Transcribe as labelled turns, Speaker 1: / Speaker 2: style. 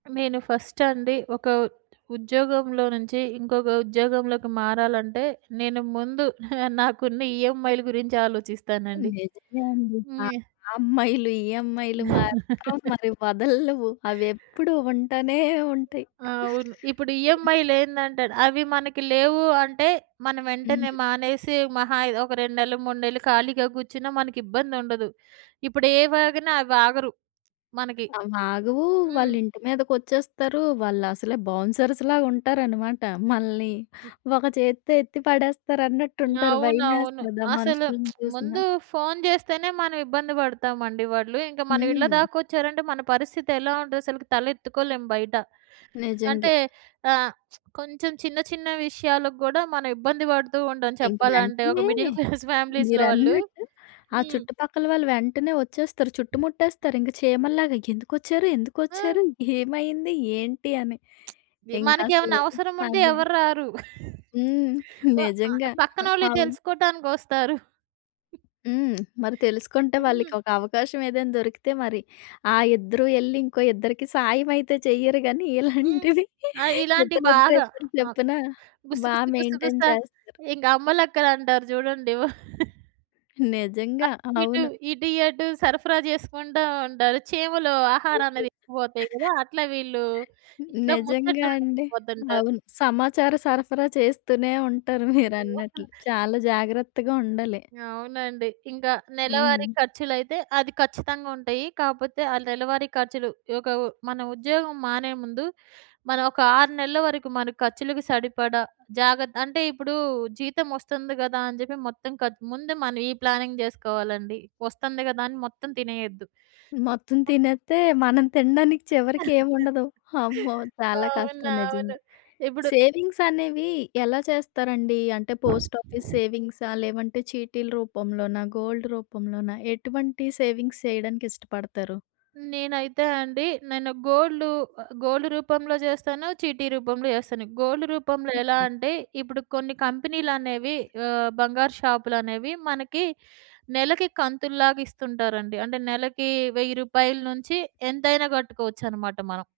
Speaker 1: మేను first అండి ఒక ఉద్యోగంలో నుంచి ఇంకొక ఉద్యోగంలోకి మారాలంటే నేను ముందు నాకున్న ఈఎంఐల గురించాలోచిస్తానండి.
Speaker 2: నిజమే అండి. ఆహ్,
Speaker 1: హ్మ్.
Speaker 2: అమ్మాయిలు, ఈ ఈఎంఐలు మాత్రం మరి వదలవు. అవెప్పుడు ఉంటానే ఉంటాయి.
Speaker 1: ఆ! అవును. ఇప్పుడు
Speaker 2: హ్మ్.
Speaker 1: ఈఎంఐలేందంటేనా అవి మనకి లేవు అంటే, మనం వెంటనే
Speaker 2: హ్మ్.
Speaker 1: మానేసి మహా అయ్ ఒక 2 నెళ్ళు, 3 నెళ్ళు ఖాళీగా కూర్చున్నా మనకిబ్బందుండదు. ఇప్పుడు ఏవాగినా అవాగరు మనకి.
Speaker 2: అవ్వాగవు.
Speaker 1: హ్మ్.
Speaker 2: వాళ్ళింటి మీదకొచ్చేస్తారు. వాళ్ళసలే బౌన్సర్స్‌లాగా ఉంటారన్నమాట. మనల్ని
Speaker 1: హ్మ్.
Speaker 2: ఒక చేత్తో ఎత్తి పడేస్తారన్నట్టుంటారు.
Speaker 1: అవునవును.
Speaker 2: భయమేస్తది ఆ
Speaker 1: అసలు
Speaker 2: మనుషుల్ని
Speaker 1: ముందు
Speaker 2: చూసినా.
Speaker 1: ఫోన్ జెస్తేనే మనం ఇబ్బంది బడతామండి వాళ్ళు. ఇంక మన ఇళ్ళ
Speaker 2: హ్మ్.
Speaker 1: దాకొచ్చారంటే మన పరిస్థితెలా ఉంటదసలకి? తలెత్తుకోలేము బయట.
Speaker 2: నిజంగే.
Speaker 1: అంటే ఆహ్, కొంచెం చిన్న, చిన్న విషయాలగూడా మనం ఇబ్బంది పడుతూ ఉంటాం
Speaker 2: ఇంక
Speaker 1: చెప్పాలంటే ఒక
Speaker 2: వెంటనే
Speaker 1: మిడిల్ క్లాస్ ఫ్యామిలీస్‌లో వాళ్ళు.
Speaker 2: మీరన్నట్టు ఆ
Speaker 1: హ్మ్.
Speaker 2: చుట్టుపక్కల వాళ్ళు వెంటనే ఒచ్చేస్తారు. చుట్టుముట్టేస్తారింక చీమల్లాగా. ఎందుకొచ్చారు?
Speaker 1: హ్మ్.
Speaker 2: ఎందుకొచ్చారు? ఏమైంది? ఏంటి? అని.
Speaker 1: వి మనకెమన్నా
Speaker 2: ఇంకసలు
Speaker 1: అవసరం ఉంటే
Speaker 2: అదే.
Speaker 1: ఎవర్రారు.
Speaker 2: హ్మ్.
Speaker 1: వ ఆహ్,
Speaker 2: నిజంగా.
Speaker 1: పక్కనోళ్ళయి
Speaker 2: అవును.
Speaker 1: తెలుసుకోవటానికొస్తారు.
Speaker 2: హ్మ్. మరి తెలుసుకుంటే
Speaker 1: హ్మ్.
Speaker 2: వాళ్ళకి ఒక అవకాశం ఏదైనా దొరికితే మరి ఆ ఇద్దరు ఎళ్లి ఇంకో ఇద్దరికి సాయమైతే చెయ్యరు గాని,
Speaker 1: హ్మ్.
Speaker 2: ఇలాంటివి
Speaker 1: ఆ! ఇలాంటియి బాగా.
Speaker 2: ఇద్దరిద్దరిద్దరు
Speaker 1: ఆ!
Speaker 2: చొప్పున
Speaker 1: గుస
Speaker 2: బా
Speaker 1: గుస గుసగుస
Speaker 2: మెయింటైన్ చేస్తరు.
Speaker 1: ఇంగ అమ్మలక్కలంటారు చూడండి.
Speaker 2: నిజంగా.
Speaker 1: అటుయిటు,
Speaker 2: అవును.
Speaker 1: ఇటుయటు సరఫరా జెసుకుంటా ఉంటారు. చీమలు ఆహారం అనేది ఎత్తుకబోతాయి గదా! అట్లా వీళ్ళు ఇంట్లో
Speaker 2: నిజంగా
Speaker 1: ముచ్చట్లు
Speaker 2: అండి.
Speaker 1: ఎత్తుకుపోతుంటారు.
Speaker 2: అవును. సమాచార సరఫరా చేస్తూనే ఉంటారు
Speaker 1: ఓహ్!
Speaker 2: మీరన్నట్లు. చాలా జాగ్రత్తగా ఉండాలి.
Speaker 1: అవునండి. ఇంక నెలవారీ
Speaker 2: హ్మ్.
Speaker 1: ఖర్చులైతే అది ఖచ్చితంగుంటాయి. కాపోతే ఆ నెలవారీ ఖర్చులు ఒక ఉ మన ఉద్యోగం మానే ముందు మనం ఒక 6 నెళ్ళ వరకు మన ఖర్చులకి సరిపడ జాగ్రత్త అంటే, ఇప్పుడు జీతమొస్తుంది గదా అని జెప్పి మొత్తం ఖర్చు ముందు మనం ఈ ప్లానింగ్ జెసుకోవాలండి. ఒస్తుంది గదా! అని మొత్తం తినేయొద్దు.
Speaker 2: మొత్తం తినేత్తే మనం తినడానికి చివరికి ఏం ఉండదు. అమ్మో! చాలా కష్టం
Speaker 1: అవునవును.
Speaker 2: నిజంగా.
Speaker 1: ఇప్పుడు
Speaker 2: సేవింగ్స్ అనేవి ఎలా చేస్తారండి? అంటే పోస్ట్ ఆఫీస్ సేవింగ్సా? లేదంటే చీటీల రూపంలోనా? గోల్డ్ రూపంలోన? ఎటువంటి సేవింగ్స్ చేయడానికి ఇష్టపడతారు?
Speaker 1: నేనైతే అండి నేను గోల్డు. ఆహ్, గోల్డ్ రూపంలో జెస్తాను. చీటీ రూపంలో చేస్తాను. గోల్డ్ రూపంలో ఎలా
Speaker 2: హ్మ్.
Speaker 1: అంటే ఇప్పుడు కొన్ని కంపెనీలనేవి ఆహ్, బంగారు షాపులనేవి మనకి నెలకి కంతుల్లాగా ఇస్తుంటారండి. అంటే నెలకి రూ. 1000 రూపాయల నుంచి ఎంతైనా గట్టుకోవచ్చనమాట మనం.